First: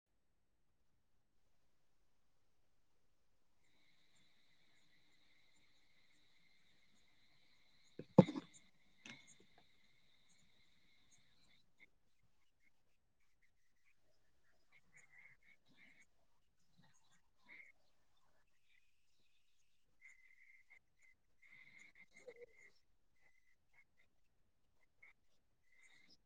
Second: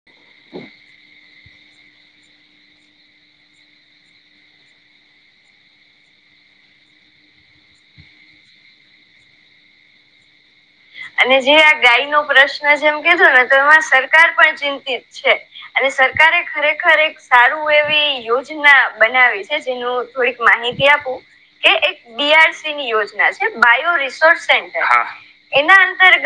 [inaudible] અને જે આ ગાય નો પ્રશ્ન જેમ કીધો ને તો એમાં સરકાર પણ ચિંતિત છે અને સરકારે ખરેખર એક સારું એવી યોજના બનાવી છે જેનું થોડીક માહિતી આપું એ એક ડી. આર. સી. ની યોજના છે બાયો રિસોર્ચ સેન્ટર એના અનંતરગ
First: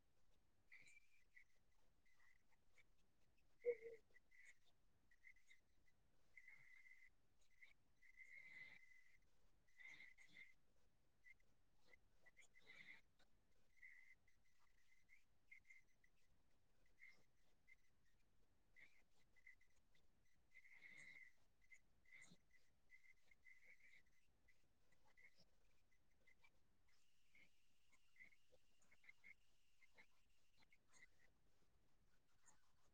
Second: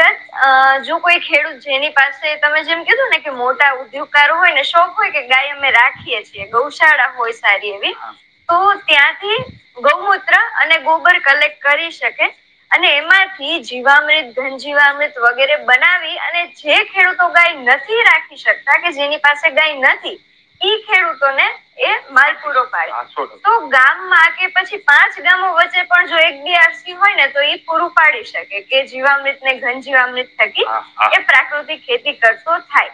અ જો કોઈ ખેડૂત જેની પાસે તમે જેમ કીધું ને કે મોટા ઉદ્યોગકારો હોય ને શો હોય કે ગાય અમે રાખીએ છીએ ગૌશાળા હોય સારી એવી તો ત્યાંથી ગૌમૂત્ર અને ગોબર કલેક્ટ કરી શકે. અને એમાંથી જીવામૃત ઘનજીવા અમૃત વગેરે બનાવી અને જે ખેડૂતો ગાય નથી રાખી શકે કાર કે જેની પાસે ગાય નથી ઈ ખેડૂતોને એ માલપુરો પાડ તો ગામમાં કે પછી પાંચ ગામો વચ્ચે પણ જો એક બેી આકી હોય ને તો એ પૂરું પાડી શકે કે જીવામૃત ને ઘનજીીવામૃત થકી એ પ્રાકૃતિક ખેતી કરતો થાય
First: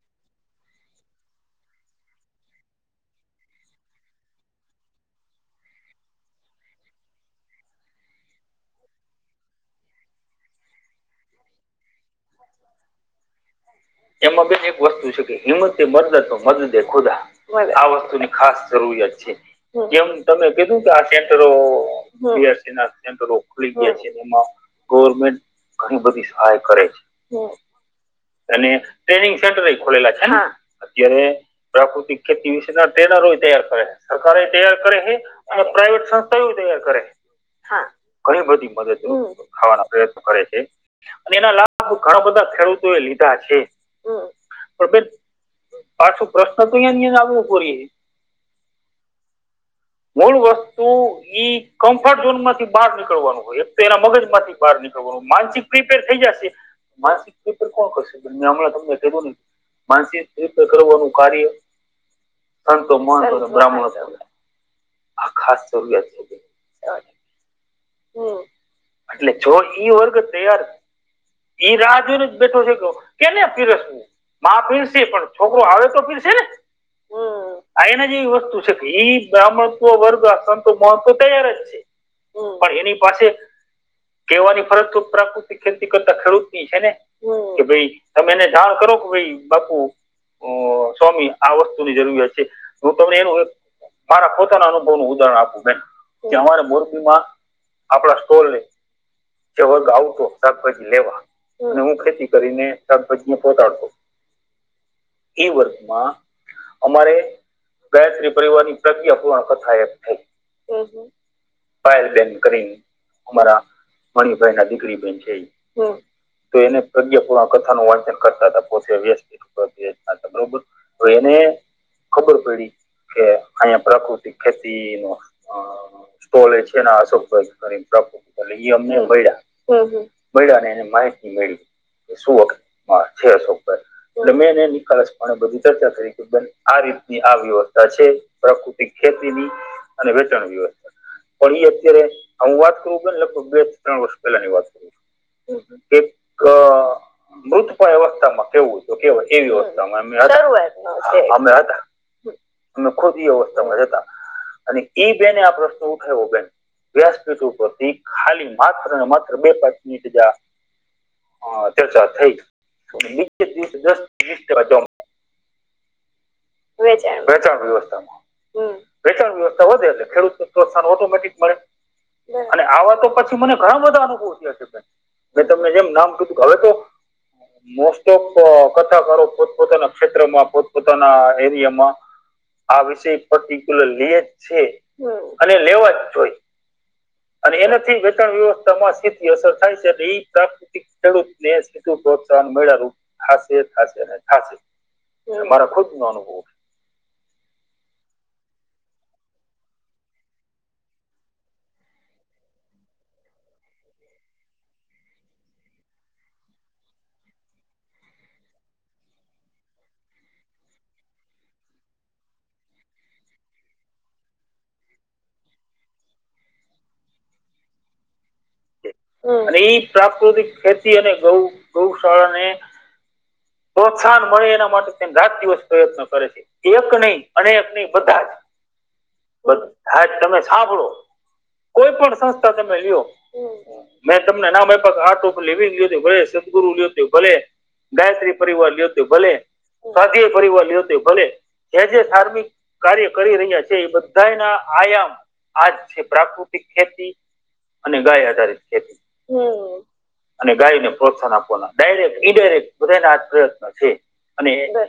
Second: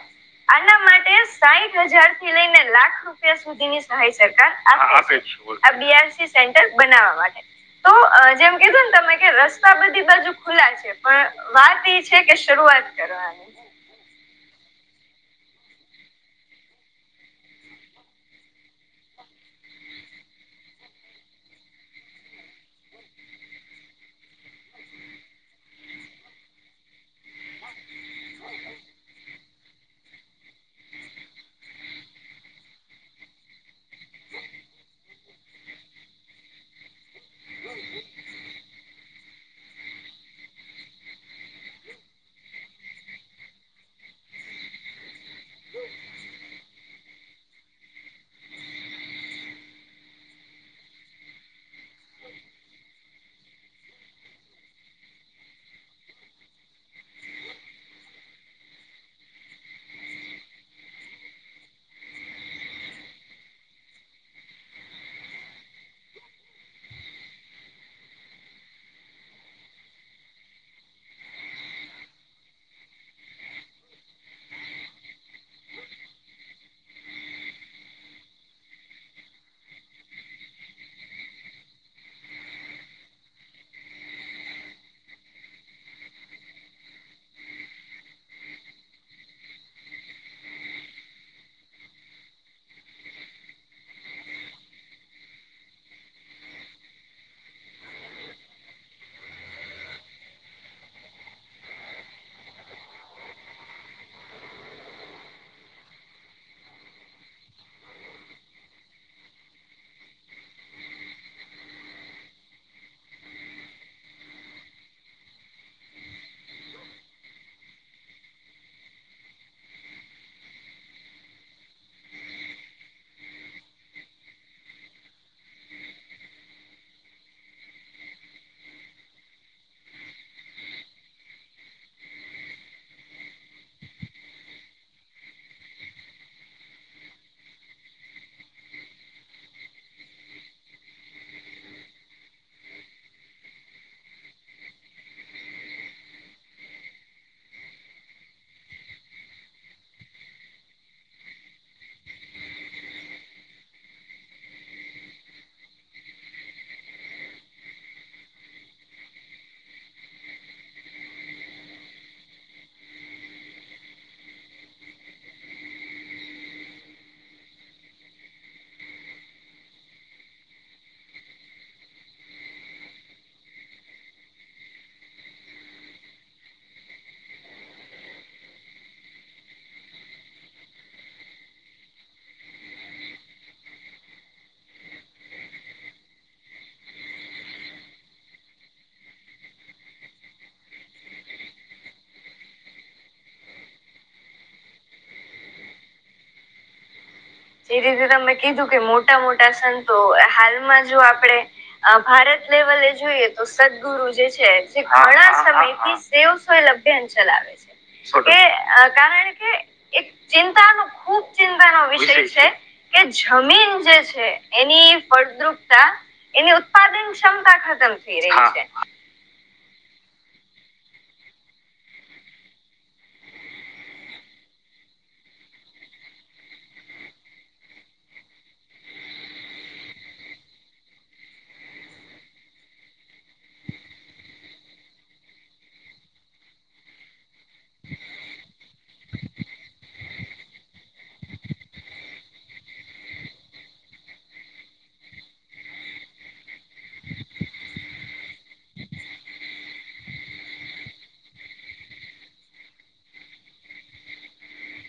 આના માટે સાહીઠ હજાર થી લઈને લાખો રૂપિયા સુધીની સહાય સરકાર આપે છે આ બીઆરસી સેન્ટર બનાવવા માટે તો જેમ કધું ને તમે કે રસ્તા બધી બાજુ ખુલા છે પણ વાત એ છે કે શરૂઆત કરવાની એમાં બે એક વસ્તુ છે કે હિંમતે મદદ મદદે ખુદા આ વસ્તુ ની ખાસ જરૂરિયાત છે. જેમ તમે કીધું કે આ સેન્ટરોસી ના રોલી છે ગવર્મેન્ટ ઘણી બધી સહાય કરે છે. અને ટ્રેનિંગ સેન્ટર ખોલેલા છે અત્યારે પ્રાકૃતિક ખેતી વિશેના ટ્રેનરો તૈયાર કરે છે સરકાર એ તૈયાર કરે છે અને પ્રાાઈવેટ સંસ્થા એવી તૈયાર કરે ઘણી બધી મદદરૂપ ખાવાના પ્રયત્ન કરે છે અને એના લાભ ઘણા બધા ખેડૂતો એ લીધા છે પણ બેન પાછો પ્રશ્ન તો અ આપ પોરી મૂળ વસ્તુ કમ્ફર્ટ ઝોન માંથી બહાર નીકળવાનું હોય એક તો એના મગજ માંથી બહાર નીકળવાનું હોય માનસિક પ્રિપેર થઈ જશે માનસિક પ્રિપેર કોણ કરશે બ હમણાં તમને કું નહીં માનસિક રીતે કરવાનું કાર્ય સંતો મહવ બ્રાહ્મણ આ કાશ જરૂરી આત છે. બેન. હમ એટલે જો ઈ વર્ગ તૈયાર એઈ રાહ જોઈને બેઠો છે ગ કેને ફીરસવું પીરશે પણ છોકરો આવે તો પીરશે ને હમ આ એના જેવી વસ્તુ છે કે એ બ્રાહ્મણત્વ વર્ગ આ સંતો મહવ તૈયાર જ છે હમ પણ એની પાસે કહેવાની ફરજ તો પ્રાકૃતિક ખેતી કરતા ખેડૂત ની છે ને હમ ભાઈ તમે એને જાણ કરો કે ભાઈ બાપુ અ સ્વામી આ વસ્તુની જરૂરિયાત છે હું તમને એનું એક મારા પોતાના અનુભવ નું ઉદાહરણ આપવું બેન કે અમારે મોરબી માં આપણા સ્ટોલ ને જે વર્ગ આવતો શભ જ લેવા અને હું ખેતી કરીને શાકભાજી ને પોહતાડતો એ વર્ગમાં અમારે ગાયત્રી પરિવારની પ્રક્રિયા પૂર્ણ સહાયક થઈ ફાયલ બેન કરીને અમારા મણભાઈ ના દીકરી બેન છે તો એને પ્રજ્પૂર્ણ કથા નું વાંચન કરતા હતા પોતે વ્યસ્ત બરોબર હવે એને ખબર પડી કે અહંયા પ્રાકૃતિક ખેતી ન સ્ટોલે છે આસો પ એ અમને બ ને એને માહિતી મેળવી શું વખત હ છેસો ઉપર એટલે મેં એને નિકાલસપ બધી ચર્ચા કરીરીકે બ આ રીતની આ વ્યવસ્થા છે પ્રાકૃતિક ખેતીની અને વેચાણ વ્યવસ્થા પણ એ અત્યારે હું વાત કરું કે ને લગભગ બેથી ત્રણ વર્ષ પહેલા ની વાત કરું છું એક મૃત અવસ્થામાં કેવું હત કેવાય એવી અવસ્થામાં અમે હતા નખોદ એ અવસ્થામાં જ હતા અને ઈ બેને આ પ્રશ્ન ઉઠાયો બેન વ્યાસપીઠ ઉપરથી ખાલી માત્ર ને માત્ર બે પાંચ મિનિટ જ હ ચર્ચા થઈ નીચે દસ વ વેચાણ વેચાણ વ્યવસ્થામાં વેચાણ વ્યવસ્થા વધે ખેડૂતને પ્રોત્સાહન ઓટોમેટિક મળે આવા તો પછી મને ઘણા બધા અનુભવ થયા છે. મેં તમને જેમ નામ કીધું હવે તો મોસ્ટ ઓફ કથાકારો પોતપોતાના ક્ષેત્રમાં પોતપોતાના ધેર્યમાં આ વિષય પર્ટિક્યુલર લીએે જ છે અને લેવા જ જોઈ અને એનાથી વેચાણ વ્યવસ્થામાં સીધી અસર થાય છે એટલે ઈ ખેડૂત ને સીધું પ્રોત્સાહન મળીયા રૂપ થાશે થાશે ને થાશે મારા ખુદ નો અનુભવ [unintelligible] જે રીતે તમે કીધું કે મોટા મોટા સંતો હાલમાં જો આપણેે અ ભારત લેવલે જોઈએ તો સદગુરુ જે છે તે ઘણા સમયથી તેઓ સોયલ અભિયાન ચલાવે છે. એ કારણ કે એક ચિંતાનો ખુબ ચિંતાનો વિષય છે. કે જમીન જે છે એની ફળદ્રુપતા એની ઉત્પાદન ક્ષમતા ખતમ થઈ રહી છે. અને ઈ પ્રાકૃતિક ખેતી અને ગૌ ગૌશાળા ને પ્રોત્સાહન મળે એના માટે તેમ રાત દિવસ પ્રયત્ન કરે છે. એક નહી અનેક નહી બધા જ બધા જ તમે સાંભળો કોઈ પણ સંસ્થા તમે લ્યો મેં તમને નામ આપ્યા કે આર્ટ ઓફ લિવિંગ લીધું ભલે સદગુરુ લીધું ભલે ગાયત્રી પરિવાર લીયો તો ભલે સાદી એ પરિવાર લીયો તો ભલે જે જે ધાર્મિક કાર્ય કરી રહ્યા છે એ બધાય ના આયામ આજ છે પ્રાકૃતિક ખેતી અને ગાય આધારિત ખેતી અને ગાયને પ્રોત્સાહન આપવાના ડાયરેક્ટ ઇડાયરેક્ટ બધા ના આ પ્રયત્ન છે. અને ઘરે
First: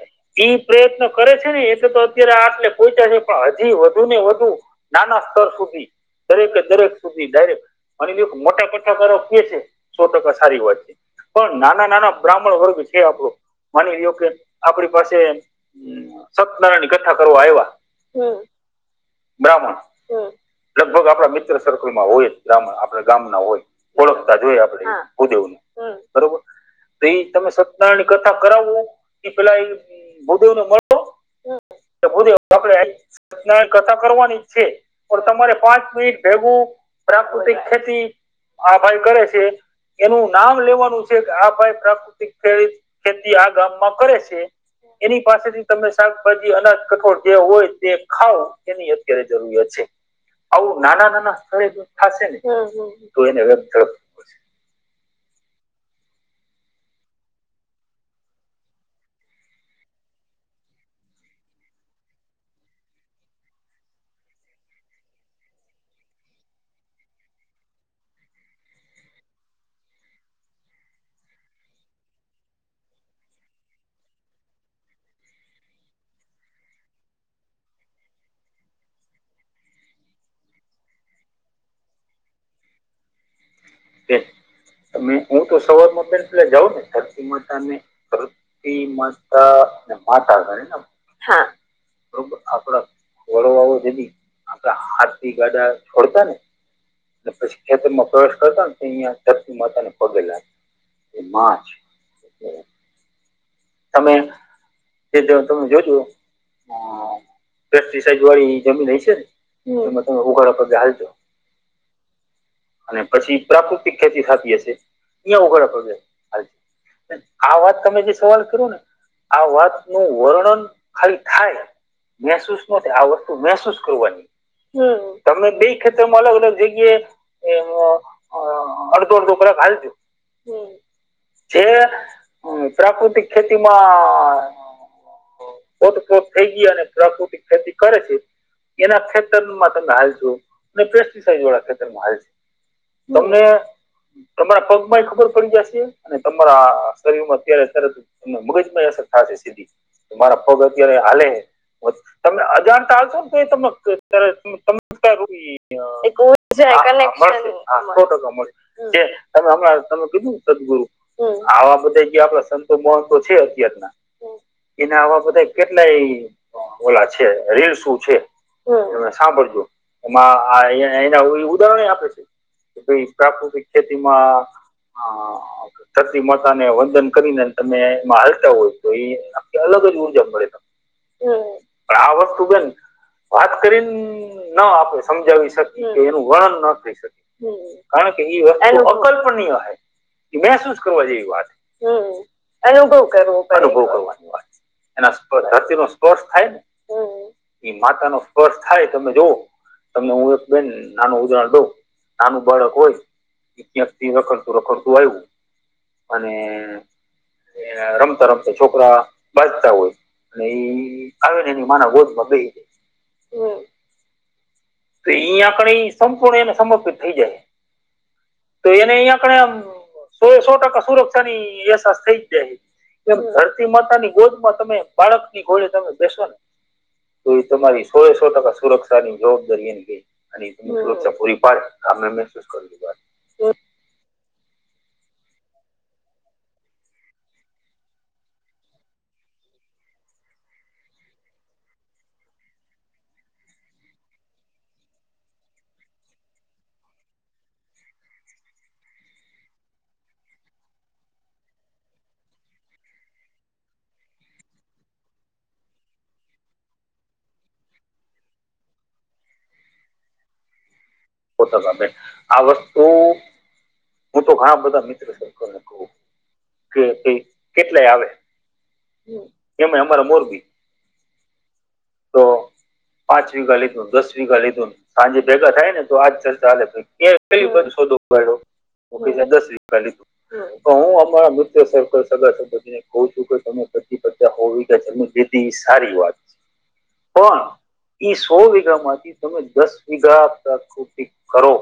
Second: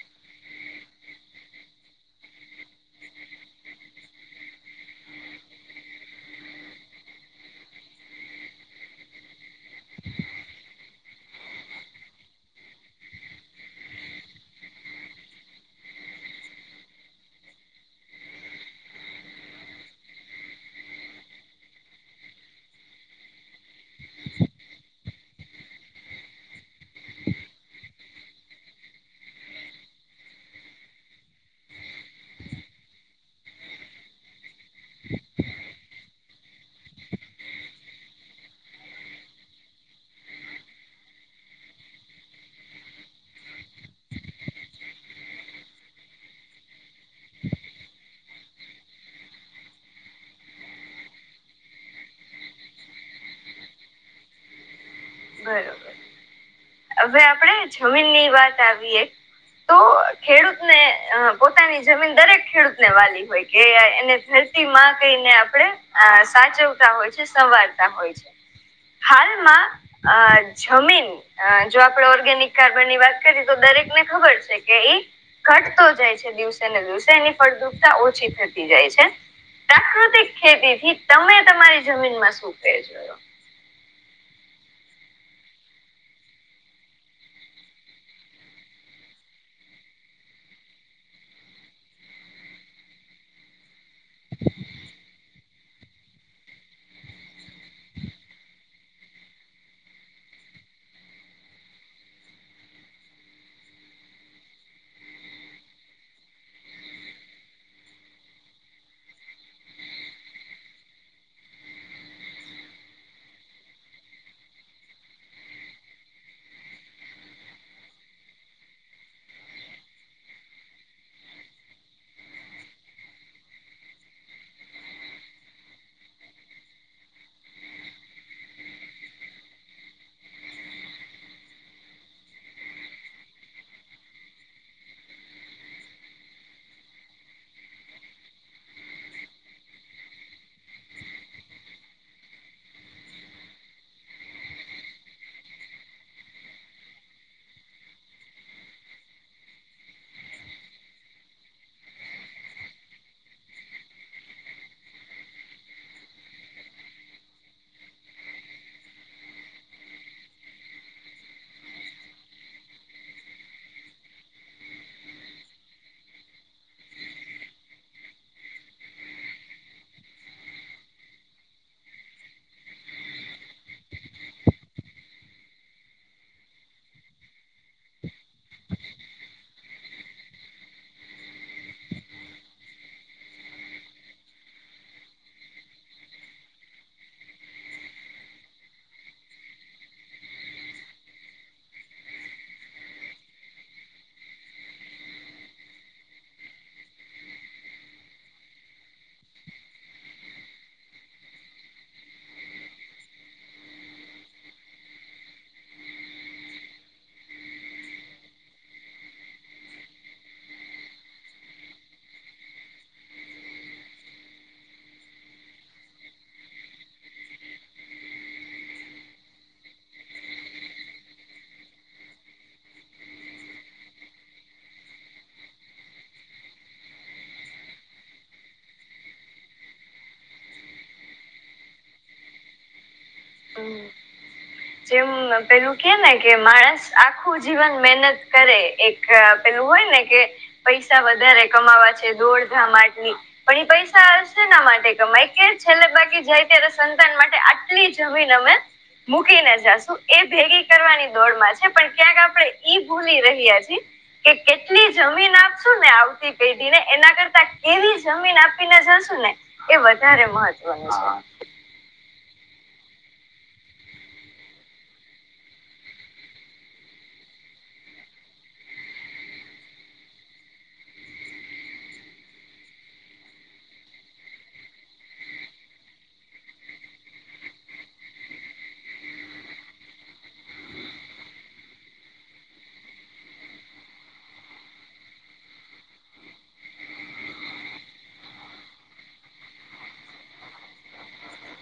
ઈ પ્રયત્ન કરે છે ને એ તો તો અત્યારે આટલે પોઈચા છે પણ હજી વધુ ને વધુ નાના સ્તર સુધી દરેકે દરેક સુધી ડાયરેક્ટ માની લ્યો કે મોટા કથાકારો કહે છે સો ટકા સારી વાત છે પણ નાના નાના બ્રાહ્મણ વર્ગ છે આપડો માની લ્યો કે આપડી પાસે સત્યનારાયણ ની કથા કરવા આવ્યા બ્રાહ્મણ લગભગ આપણા મિત્ર સર્કલમાં હોય જ બ્રાહ્મણ આપણા ગામ ના હોય. ઓળખતા જોઈ આપડે ભુદેવને બરોબર તો ઈ તમે સત્યનારાયણ કથા કરાવવું એ પેલા ભુદેવ ને મળો તો ભુદેવ આપડૅ કથા કરવાની છે પણ તમારે પાંચ મિનિટ ભેગું પ્રાકૃતિક ખેતી આ ભાઈ કરે છે એનું નામ લેવાનું છે કે આ ભાઈ પ્રાકૃતિક ખેતી ખેતી આ ગામમાં કરે છે. એની પાસેથી તમે શાકભાજી અનાજ કઠોળ જે હોય તે ખાવ એની અત્યારે જરૂરિયાત છે. આવું નાના નાના સ્થળે થશે ને તો એને બરોબર હવે આપડે જમીન ની વાત આવીએ તો ખેડૂતને અ પોતાની જમીન દરેક ખેડૂતને વાલી હોય કે એને તી માં કહીને આપણે સાચવતા હોય છે સવારતા હોય છે. હાલમાં અ જમીન જો આપડે ઓર્ગેનિક ખાતર ની વાત કરીએ તો દરેક ને ખબર છે કે ઈ ઘટતો જાય છે, દિવસે ને દિવસે એની ફળદ્રુપતા ઓછી થતી જાય છે. પ્રાકૃતિક ખેતી થી તમે તમારી જમીન માં શું ફેર જોયો? કે તમે હું તો સવારમાં પેલા પેલા જાઉં ને ધરતી માતા ને તી માતા ને માતા ખરી ને આપ બરોબર આપડા વડવાઓ જ આપડા હાથ થી ગાડા છોડતા ને એ પછી ખેતરમાં પ્રવેશ કરતા ને એ અહિયાં ધરતી માતા ને પગે લાગે એ માં છે તમે એ જાઉં તમે જોજો હ પેસ્ટીસાઈડ વાળી જમીન હયસે ને હમમ એમાં તમે ઉગાડા પગે હાલજો અને પછી પ્રાકૃતિક ખેતી થાતી હશે યા ઉધાડા પગે હાલ એટલે આ વાત તમે જે સવાલ કરો ને આ વાત નું વર્ણન ખાલી થાય. મહેસૂસ નો છે આ વસ્તુ મહેસૂસ કરવાની. હમ્મ તમે બે ખેતર માં અલગ અલગ જગ્યાએ તો આહ અડધો અડધો કલાક હાલી દો. છે એ પ્રાકૃતિક ખેતીમાં આહ પોત પોત થઈ ગયા અને પ્રાકૃતિક ખેતી કરે છે. એના ખેતર માં તમે હાલ જો અને પેસ્ટિસાઇડ વાળા ખેતર માં હાલ જો. તમને તમારા પગ માય ખબર પડી જશે અને તમારા શરીર માં અત્યારે તરત એમના મગજમાં અસર થાશે સીધી કે મારા પગ અત્યારે હાલે બસ તમે અજાણતા હાલશો તો એ તમને અત્યારે તમ તમારું બિ ને એ ગો જાય કલેક્શન ટોટલ માં મળી તે કતમે હમણાં તમે કીધું સદગુરુ આવા બધા કે આપડા સંતો મહોતો છે અતાર ના એના આવા બધા કેટલાય ઓલા છે રિલ્સ ઓ છે. એમાં સાંભળજો એમાં આ અહીંયા ઓલું ઉદાહરણ આપે છે. તો એ પ્રાકૃત ખેતી માં આહ અહ ધરતી માતા ને વંદન કરીને તમે એમાં હાલતા હોય તો એ ઈ અલગ જ ઉર્જા મળે. પણ આ વસ્તુ બેન વાત કરીન ન આપે સમજાવી શકીએ કે એનું વર્ણન ન થઈ શકે. કારણ કે એ એનું અકલ્પનીય હે. કે મહેસૂસ કરવા જેવી વાત. અનુભવ કરવાની વાત. એના સ્પ ધરતી નો સ્પર્શ થાય ને એ માતા નો સ્પર્શ થાય તમે જોવો તમને હું એક બેન નાનો ઉદાહરણ દઉ નાનું બાળક હોય ક્યાંક થી રખડતું રખડતું આયુ અને એ આ રમતા રમતા છોકરા બાજતા હોય અને ઇ આવે ને એની માને ગોધમાં બેહી જાએ તો એ આપડે સમપૂર્ણ એને સમર્પિત થઈ જાય. તો એને એ કણે આમ સો સો ટકા સુરક્ષાની અહેસાસ થઈ જ જાય. કે ધરતી માતા ની ગોદ માં તમે બાળક ની ગોળે તમે બેસોને તો એ તમારી સો એ સો ટકા સુરક્ષા ની જવાબદારી એમ કે. અને એક તો સુરક્ષા પૂરી પાડ આમે મહેસૂસ કરતી વાત. હમ્મ. જેમ પેલું કેને કે માણસ આખું જીવન મહેનત કરે એક આ પેલું હોય ને કે પૈસા વધારે કમાવા છે દોડધામ આટલી પણ એ પૈસા શેના માટે કમાય કે છેલ્લે બાકી જાય ત્યારે સંતાન માટે આટલી જ જમીન અમે મૂકીને જાશું એ ભેગી કરવાની દોડમાં છે પણ ક્યાંક આપડે ઈ ભૂલી રહ્યા છી કે કેટલી જમીન આપસું ને આવતી પેઢી ને એના કરતા કેવી જમીન આપીને જશુ ને એ વધારે મહત્વનું છે. પોતાના બેન. આ વસ્તુ હું તો ઘણા બધા મિત્ર સર્કલ ને કહું. કે પી કેટલાય આવે. એમે અમારા મોરબી. તો પાંચ વીઘા લીધું દસ વીઘા લીધું હાંજે ભેગા થાય ને તો આજ સર ચાલે ભઈ કે કઈ વસ્તુ દો બએલો મૂ કે દસ વીગા લીધું. તો હું અમારા સર્કલ, સગા સંબંધી ને કે કહું છું કે તમે પચ્ચી પચ્ચા હો વિઘા જમીન હોવી લીધી એ સારી વાત છે પણ એઈ સો વીઘા માંથી તમે દસ વીઘા પ્રાકૃતિક કરો.